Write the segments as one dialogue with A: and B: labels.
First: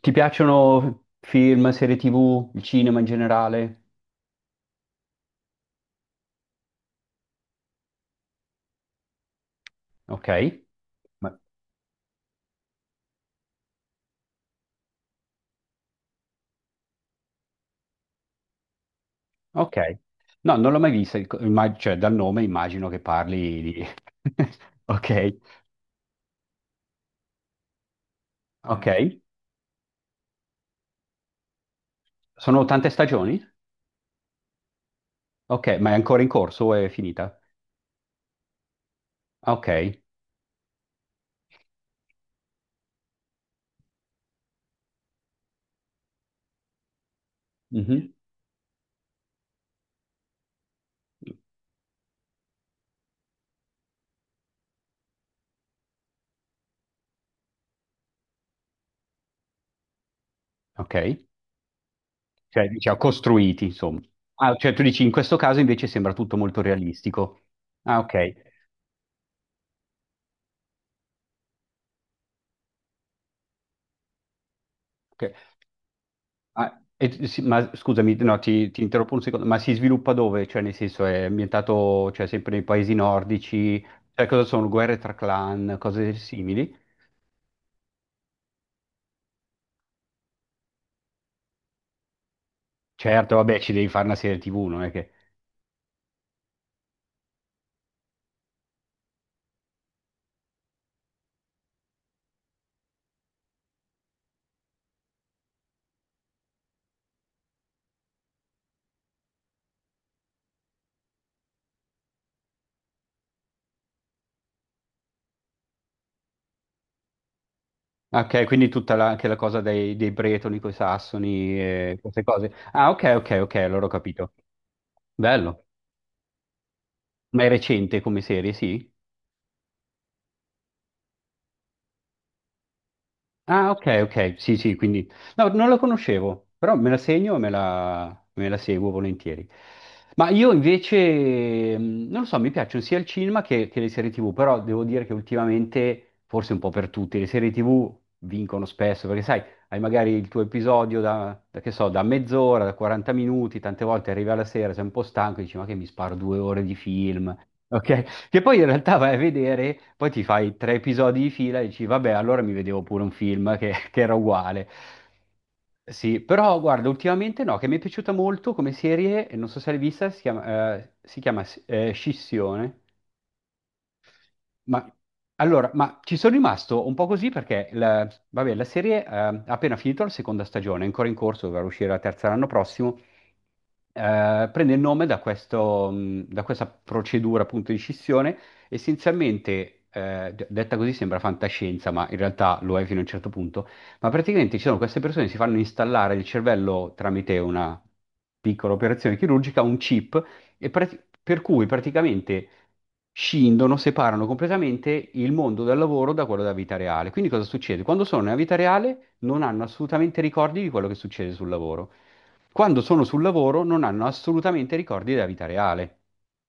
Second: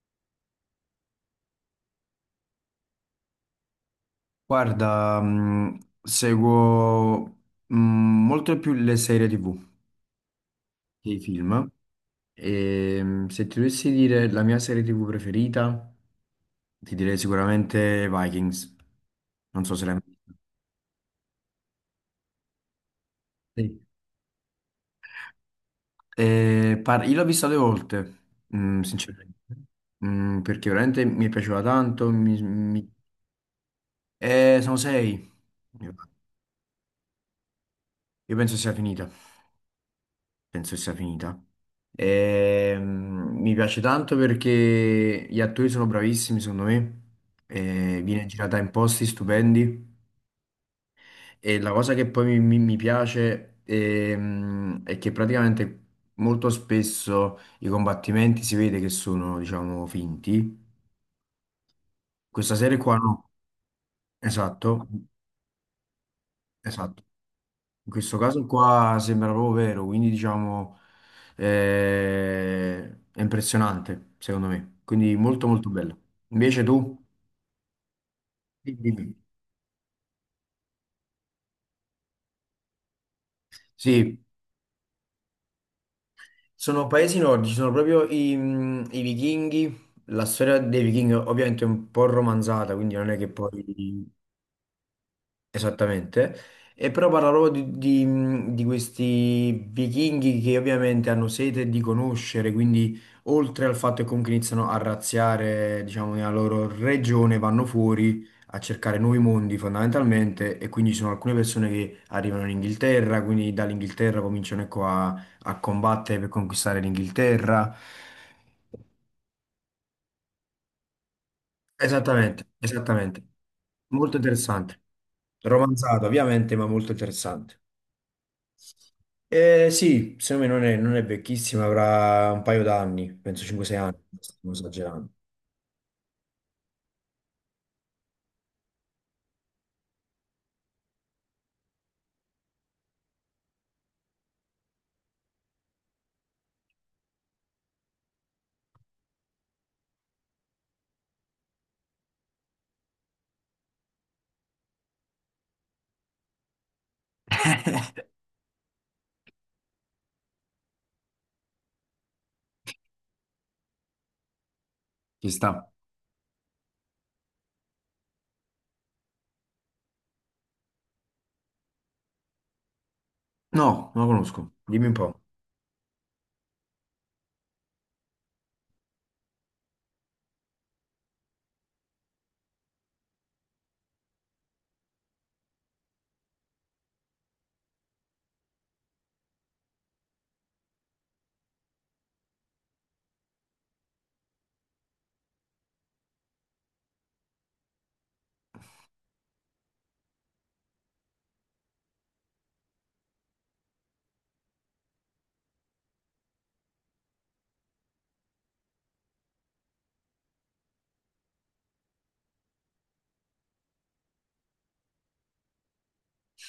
A: Ti piacciono film, serie TV, il cinema in generale?
B: Guarda, seguo molto più le serie TV
A: Ok.
B: che i
A: Ma-
B: film. E se ti dovessi dire la mia serie TV preferita, ti direi sicuramente Vikings. Non so
A: Ok.
B: se l'hai mai vista.
A: No, non l'ho mai vista, il cioè dal nome immagino che parli
B: Sì.
A: di. Ok,
B: Io l'ho vista due volte,
A: ok.
B: sinceramente. Perché veramente mi è piaciuta tanto.
A: Sono tante stagioni?
B: Eh, sono sei.
A: Ok, ma è ancora in corso o è finita?
B: Io penso sia finita.
A: Ok.
B: Penso sia finita. Mi piace tanto perché gli attori sono bravissimi, secondo me. E
A: Mhm.
B: viene girata in posti stupendi. E la cosa che poi mi piace è che praticamente molto spesso i combattimenti si vede che sono, diciamo, finti.
A: Ok.
B: Questa
A: Cioè,
B: serie
A: diciamo,
B: qua no.
A: costruiti, insomma. Ah, cioè tu
B: Esatto,
A: dici, in questo caso invece sembra tutto molto
B: esatto.
A: realistico.
B: In
A: Ah, ok.
B: questo caso qua sembra proprio vero, quindi diciamo eh, è impressionante secondo me, quindi
A: Ok.
B: molto molto bello. Invece
A: Ah,
B: tu?
A: sì, ma scusami, no, ti,
B: Sì,
A: ti interrompo
B: dimmi.
A: un secondo, ma si sviluppa dove? Cioè, nel senso, è ambientato, cioè, sempre nei paesi nordici?
B: Sì,
A: Cioè, cosa sono? Guerre tra clan, cose simili?
B: sono paesi nordici, sono proprio i vichinghi, la storia dei vichinghi ovviamente è un po' romanzata, quindi non è che
A: Certo, vabbè,
B: poi
A: ci devi fare una serie TV, non è che.
B: esattamente. E però parlavo di questi vichinghi che ovviamente hanno sete di conoscere, quindi oltre al fatto che comunque iniziano a razziare, diciamo, nella loro regione, vanno fuori a cercare nuovi mondi fondamentalmente, e quindi ci sono alcune persone che arrivano in Inghilterra, quindi dall'Inghilterra cominciano ecco, a, a combattere per conquistare l'Inghilterra.
A: Ok, quindi anche la cosa dei bretoni con i sassoni e queste
B: Esattamente,
A: cose. Ah, ok,
B: esattamente,
A: ok, ok, allora ho
B: molto
A: capito.
B: interessante,
A: Bello.
B: romanzato ovviamente, ma molto
A: Ma è
B: interessante.
A: recente come serie, sì?
B: Sì, secondo me non è vecchissima, avrà un paio d'anni, penso
A: Ah,
B: 5-6 anni,
A: ok, ok,
B: non
A: sì, sì, quindi.
B: esagerando.
A: No, non lo conoscevo, però me la segno e me la seguo volentieri. Ma io invece, non lo so, mi piacciono sia il cinema che le serie TV, però devo dire che ultimamente, forse un po' per tutti, le serie TV vincono spesso, perché sai, hai magari il tuo episodio da, che so, da mezz'ora, da 40 minuti, tante volte arrivi alla sera, sei un po' stanco e dici, ma che mi sparo 2 ore di film, ok? Che poi in realtà vai a vedere, poi ti fai tre episodi di fila e dici, vabbè, allora mi vedevo pure un film che, che era uguale.
B: Ci sta.
A: Sì, però guarda, ultimamente no, che mi è piaciuta molto come serie, e non so se l'hai vista, si chiama Scissione.
B: No, non la conosco.
A: Ma
B: Dimmi un po'.
A: allora, ma ci sono rimasto un po' così perché la, vabbè, la serie ha appena finito la seconda stagione, è ancora in corso, dovrà uscire la terza l'anno prossimo. Prende il nome da, questo, da questa procedura appunto di scissione. Essenzialmente, detta così sembra fantascienza, ma in realtà lo è fino a un certo punto. Ma praticamente ci sono queste persone che si fanno installare il cervello tramite una piccola operazione chirurgica, un chip e per cui praticamente scindono, separano completamente il mondo del lavoro da quello della vita reale. Quindi cosa succede? Quando sono nella vita reale non hanno assolutamente ricordi di quello che succede sul lavoro. Quando sono sul lavoro non hanno assolutamente ricordi della vita reale.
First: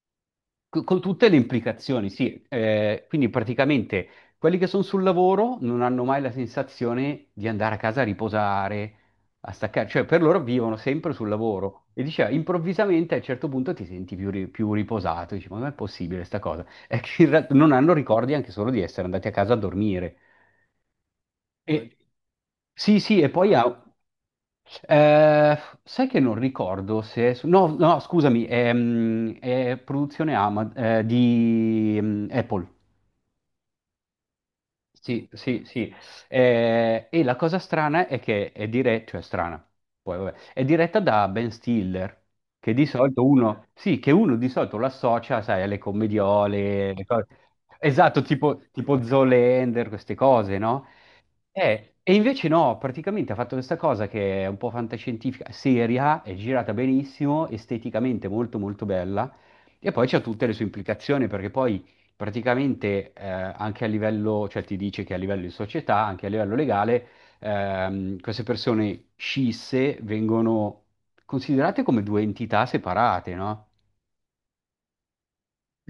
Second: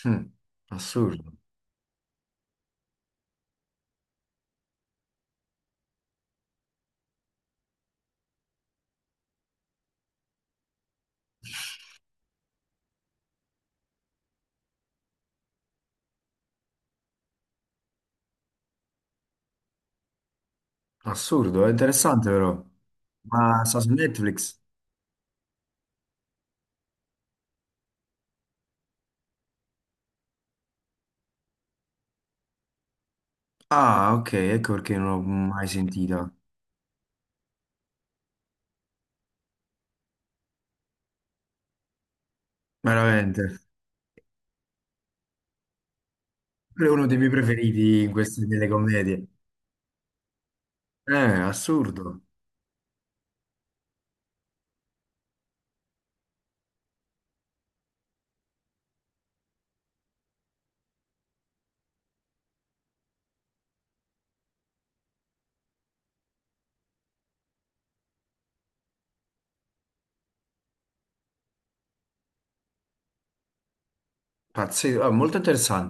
B: Mm,
A: Con tutte le
B: assurdo.
A: implicazioni, sì. Quindi praticamente quelli che sono sul lavoro non hanno mai la sensazione di andare a casa a riposare, a staccare, cioè per loro vivono sempre sul lavoro. E diceva, improvvisamente a un certo punto ti senti più riposato, dici, ma non è possibile sta cosa? È che in realtà non hanno ricordi anche solo di essere andati a casa a dormire.
B: Assurdo, è
A: E-
B: interessante però.
A: sì, sì, e poi
B: Ma
A: ha.
B: sta su Netflix?
A: eh, Sai che non ricordo se, no, no, scusami, è produzione di Apple.
B: Ah, ok, ecco perché non l'ho
A: Sì, sì,
B: mai
A: sì.
B: sentita.
A: E la cosa strana è che è diretta, cioè strana, poi vabbè, è diretta da Ben Stiller, che di solito
B: Veramente.
A: uno, sì, che uno di solito lo associa, sai, alle
B: Quello
A: commediole,
B: è uno dei miei preferiti in
A: esatto,
B: queste
A: tipo,
B: delle
A: tipo
B: commedie.
A: Zoolander, queste cose, no?
B: Eh,
A: E
B: assurdo.
A: invece no, praticamente ha fatto questa cosa che è un po' fantascientifica, seria, è girata benissimo, esteticamente molto molto bella, e poi c'ha tutte le sue implicazioni, perché poi praticamente anche a livello, cioè ti dice che a livello di società, anche a livello legale, queste persone scisse vengono considerate come due entità separate, no?
B: Pazzesco. Ah, molto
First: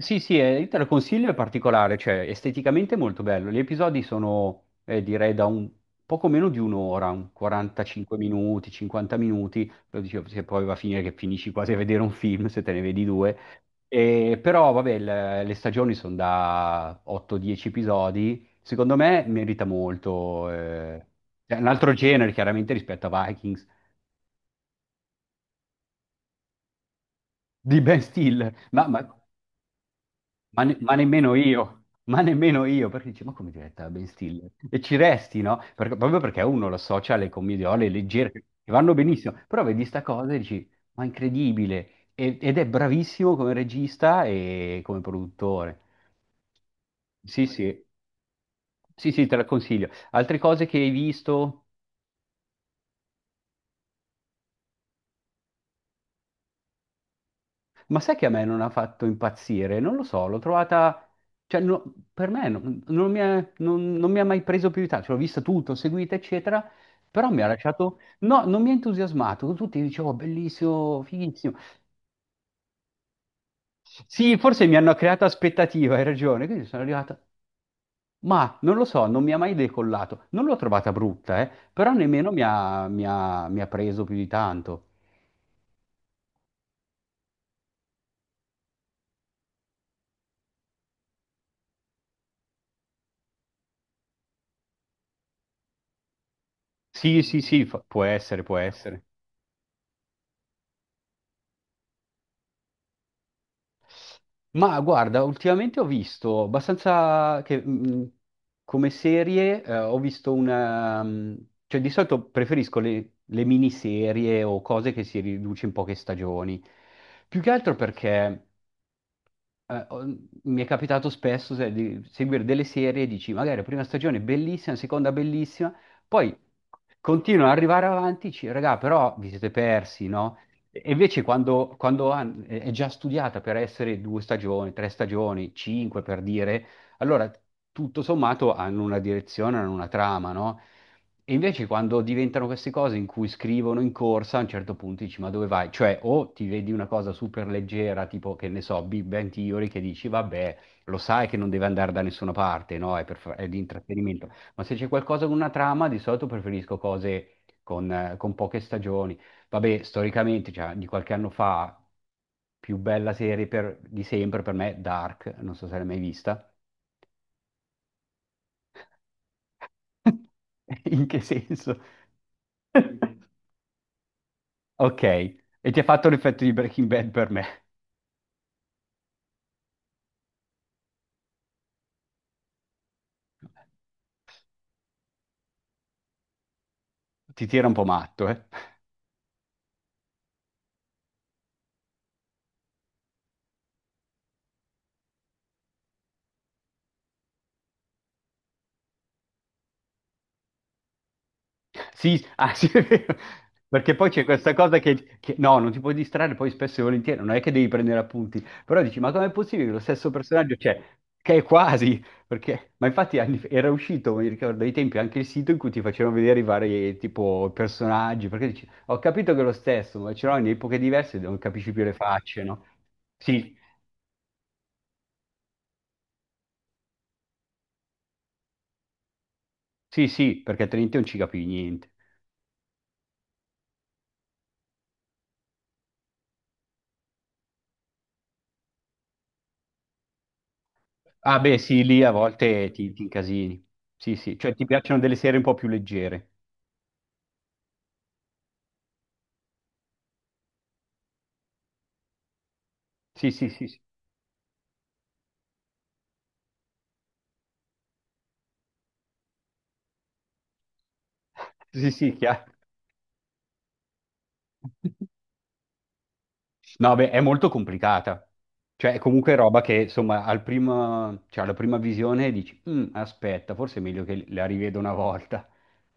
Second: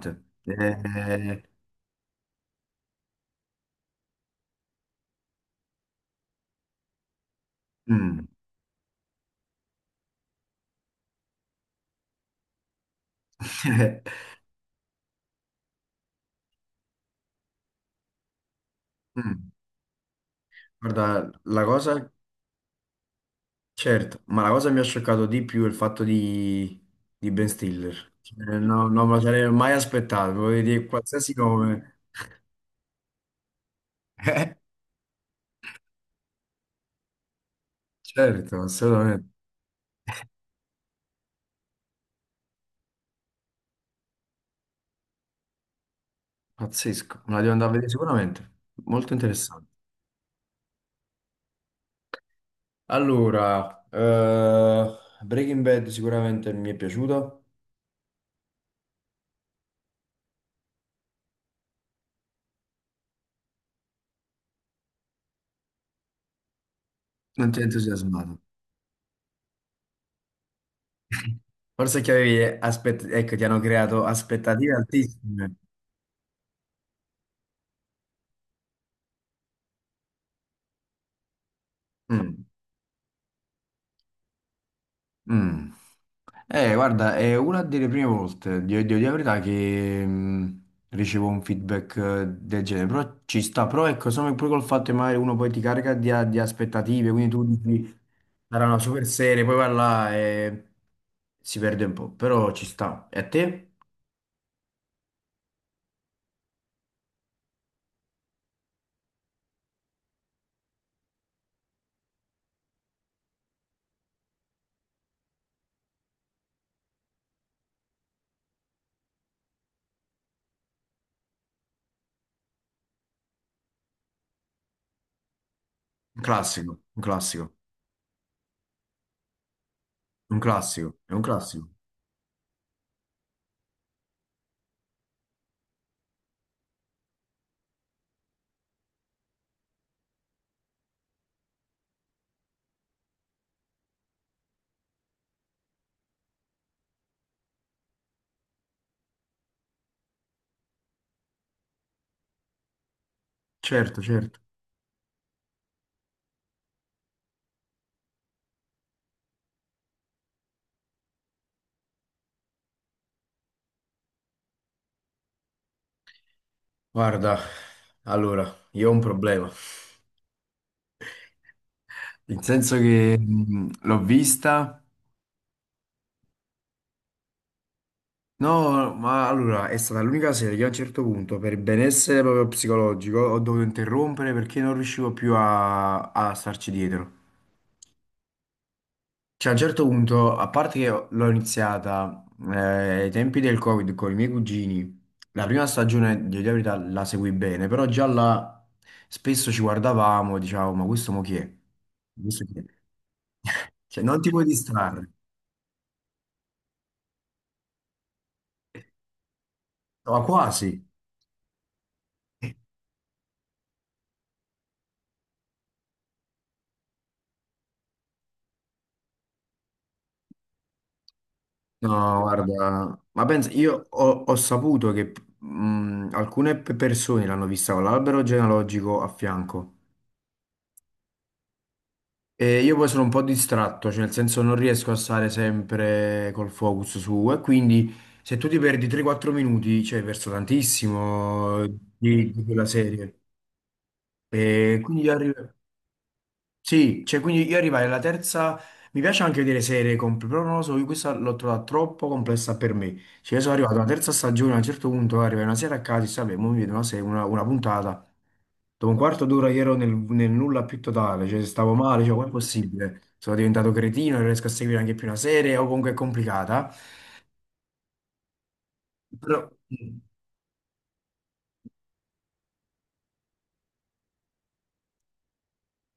A: Sì, sì, io te lo consiglio, è particolare, cioè esteticamente è molto bello. Gli episodi sono, direi, da un poco meno di un'ora, un 45
B: Mm.
A: minuti, 50 minuti, lo dicevo, se poi va a finire che finisci quasi a vedere un film, se te ne vedi due. E, però, vabbè, le stagioni sono da 8-10 episodi, secondo me
B: Mm.
A: merita molto.
B: Guarda,
A: È
B: la
A: un altro
B: cosa.
A: genere, chiaramente, rispetto a Vikings,
B: Certo, ma la cosa che mi ha scioccato di più è il fatto di Ben
A: di Ben
B: Stiller.
A: Stiller, ma, ma
B: Non me lo sarei mai aspettato, volevo
A: Ma, ne-
B: dire
A: ma
B: qualsiasi
A: nemmeno io,
B: nome.
A: ma nemmeno io, perché dici, ma come diretta Ben Stiller?
B: Eh?
A: E ci resti, no? Proprio perché uno lo associa alle commediole leggere, che
B: Certo,
A: vanno
B: assolutamente.
A: benissimo, però vedi sta cosa e dici, ma incredibile, ed è bravissimo come regista e come produttore.
B: Pazzesco, me la
A: Sì,
B: devo andare a
A: sì,
B: vedere sicuramente.
A: sì,
B: Molto
A: sì, te la
B: interessante.
A: consiglio. Altre cose che hai visto?
B: Allora, Breaking Bad sicuramente mi è piaciuta.
A: Ma sai che a me non ha fatto impazzire? Non lo so, l'ho trovata, cioè per me non mi ha mai preso più di tanto, cioè, l'ho vista tutto, seguita, eccetera, però mi ha
B: Non ti ho
A: lasciato,
B: entusiasmato.
A: no, non mi ha entusiasmato, tutti dicevo bellissimo, fighissimo.
B: Forse è che avevi aspett- Ecco, ti hanno creato
A: Sì, forse
B: aspettative
A: mi hanno creato
B: altissime.
A: aspettativa, hai ragione, quindi sono arrivata, ma non lo so, non mi ha mai decollato, non l'ho trovata brutta, però nemmeno mi
B: Mm.
A: ha, mi ha mi ha preso più di tanto.
B: Mm. Guarda, è una delle prime volte, devo dire la verità, che ricevo un feedback del genere, però ci sta, però ecco, secondo me pure col fatto che magari uno poi ti carica di aspettative,
A: Sì,
B: quindi
A: sì,
B: tu
A: sì,
B: dici,
A: può essere, può
B: sarà una
A: essere.
B: super serie, poi va là e si perde un po', però ci sta. E a te?
A: Ma guarda, ultimamente ho visto abbastanza che, come serie, ho visto una, cioè di solito preferisco le miniserie o cose che si riduce in poche stagioni. Più che altro perché eh, ho- mi è capitato spesso di seguire delle serie e dici, magari la prima stagione è bellissima, la seconda bellissima,
B: Un
A: poi
B: classico, un
A: continuano
B: classico,
A: ad arrivare avanti, dici, raga, però vi siete persi, no?
B: un
A: E
B: classico, è un
A: invece
B: classico.
A: quando, quando è già studiata per essere due stagioni, tre stagioni, cinque per dire, allora, tutto sommato hanno una direzione, hanno una trama, no? E invece quando diventano queste cose in cui scrivono in corsa, a un certo punto dici, ma dove vai? Cioè, o ti vedi una cosa super leggera, tipo, che ne so, Big Bang Theory, che dici, vabbè, lo sai che non deve andare da nessuna parte, no? È di
B: Certo,
A: intrattenimento.
B: certo.
A: Ma se c'è qualcosa con una trama, di solito preferisco cose con poche stagioni. Vabbè, storicamente, cioè, di qualche anno fa, più bella serie di sempre per me, Dark, non so se l'hai mai vista.
B: Guarda, allora, io ho un problema,
A: In che senso?
B: nel senso che l'ho vista.
A: Ok, e ti ha fatto l'effetto di Breaking Bad per me.
B: No, ma allora è stata l'unica serie che a un certo punto, per benessere proprio psicologico, ho dovuto interrompere perché non riuscivo più a starci dietro.
A: Ti tira un po' matto, eh?
B: Cioè, a un certo punto, a parte che l'ho iniziata eh, ai tempi del Covid con i miei cugini, la prima stagione di dire la verità la seguì bene, però già là spesso ci guardavamo e dicevamo, ma questo mo chi è?
A: Sì,
B: Questo
A: ah,
B: chi è?
A: sì, è vero. Perché
B: Cioè,
A: poi
B: non
A: c'è
B: ti puoi
A: questa cosa
B: distrarre,
A: no, non ti puoi distrarre poi spesso e volentieri, non è che devi prendere appunti, però dici, ma com'è possibile che lo stesso
B: ma
A: personaggio
B: quasi.
A: c'è? Che è quasi, perché, ma infatti era uscito, mi ricordo, ai tempi anche il sito in cui ti facevano vedere i vari tipo personaggi, perché dici, ho capito che è lo stesso, ma ce l'ho in epoche diverse, non capisci più le
B: No,
A: facce, no?
B: guarda, ma pensa,
A: Sì,
B: io ho, ho saputo che alcune persone l'hanno vista con l'albero genealogico a fianco,
A: sì, sì, perché Trinity non ci capivi niente.
B: e io poi sono un po' distratto, cioè nel senso non riesco a stare sempre col focus su, e quindi se tu ti perdi 3-4 minuti, cioè hai perso
A: Ah, beh,
B: tantissimo
A: sì, lì a
B: di quella
A: volte ti
B: serie.
A: incasini. Sì, sì, cioè ti
B: E
A: piacciono
B: quindi
A: delle
B: arrivi.
A: serie un po' più leggere.
B: Sì, cioè quindi io arrivai alla terza, mi piace anche vedere serie complesse, però non lo so, io questa l'ho trovata troppo complessa per me.
A: Sì,
B: Cioè io
A: sì,
B: sono
A: sì,
B: arrivato
A: sì,
B: alla terza stagione, a un certo punto arrivai una sera a casa e dici, vabbè, mo mi vedo una puntata. Dopo un quarto d'ora io ero nel, nel nulla più totale, cioè stavo
A: sì,
B: male,
A: sì,
B: cioè com'è
A: chiaro.
B: possibile? Sono diventato cretino, non riesco a seguire anche più una serie, o comunque è complicata.
A: No, beh, è molto complicata. Cioè, è comunque
B: Però
A: roba che, insomma, al primo, cioè, alla prima visione dici, "Mm, aspetta, forse è meglio che la rivedo una volta.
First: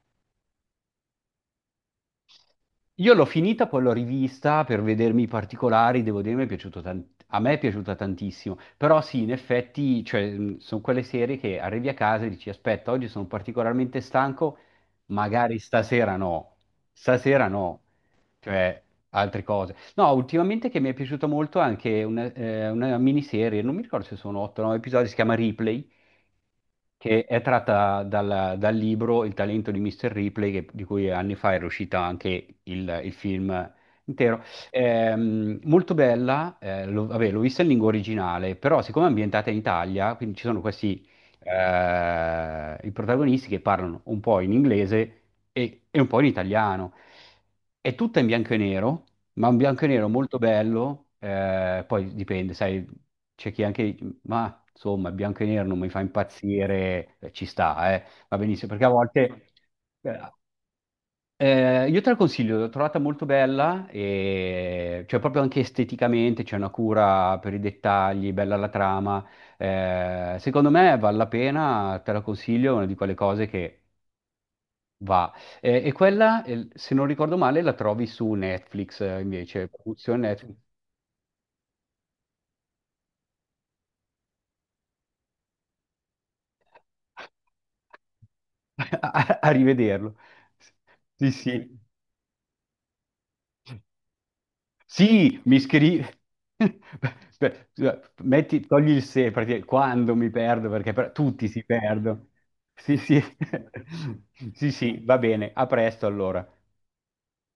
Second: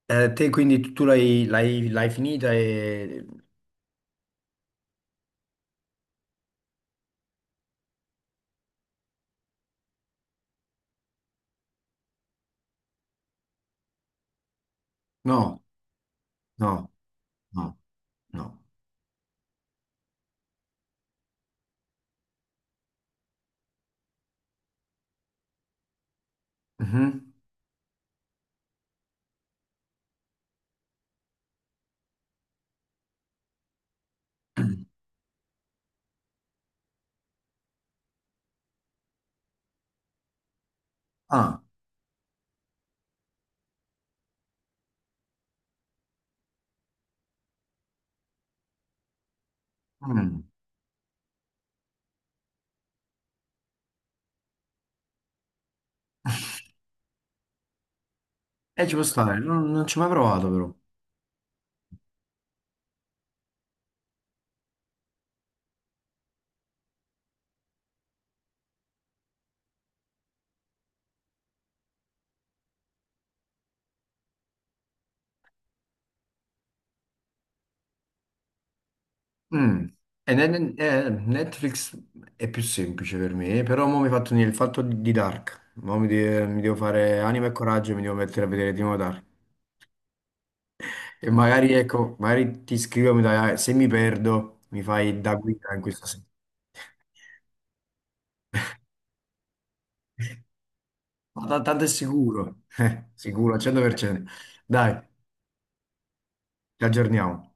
B: te quindi l'hai finita
A: Io l'ho
B: e...
A: finita, poi l'ho rivista per vedermi i particolari, devo dire, mi è piaciuto tan- a me è piaciuta tantissimo, però sì, in effetti, cioè, sono quelle serie che arrivi a casa e dici, aspetta, oggi sono particolarmente stanco, magari
B: No, no,
A: stasera
B: no,
A: no,
B: no.
A: cioè altre cose. No, ultimamente che mi è piaciuta molto anche una miniserie, non mi ricordo se sono 8 o 9 episodi, si chiama Ripley che
B: Mhm.
A: è tratta dal libro Il talento di Mr. Ripley, di cui anni fa era uscita anche il film intero. Molto bella, vabbè, l'ho vista in lingua originale, però siccome è ambientata in Italia, quindi ci sono questi
B: Ah,
A: i protagonisti che parlano un po' in inglese e un po' in italiano. È tutta in bianco e nero, ma un bianco e nero molto
B: mm.
A: bello, poi dipende, sai, c'è chi anche ma insomma, il bianco e nero non mi fa impazzire, ci sta, eh. Va benissimo, perché a
B: Ci può stare,
A: volte.
B: non ci ho mai
A: eh,
B: provato però.
A: io te la consiglio, l'ho trovata molto bella, e. Cioè proprio anche esteticamente c'è una cura per i dettagli, bella la trama. Secondo me vale la pena, te la consiglio, è una di quelle cose che va. E quella, se non ricordo male, la trovi su Netflix, invece,
B: Mm.
A: produzione
B: E
A: Netflix.
B: Netflix è più semplice per me, però mo mi hai fatto venire il fatto di Dark. Mo mi devo fare anima e coraggio e mi devo mettere a vedere di nuovo Dark.
A: A rivederlo.
B: E
A: Sì,
B: magari,
A: sì,
B: ecco, magari ti scrivo, se mi perdo, mi fai da
A: sì, mi
B: guida in
A: scrivi.
B: questa sera.
A: Beh, scusa, metti, togli il se, perché quando mi perdo,
B: Ma
A: tutti si
B: tanto è
A: perdono.
B: sicuro.
A: Sì, sì,
B: Sicuro al 100%.
A: sì,
B: Dai,
A: sì, va bene, a presto allora.
B: ci aggiorniamo.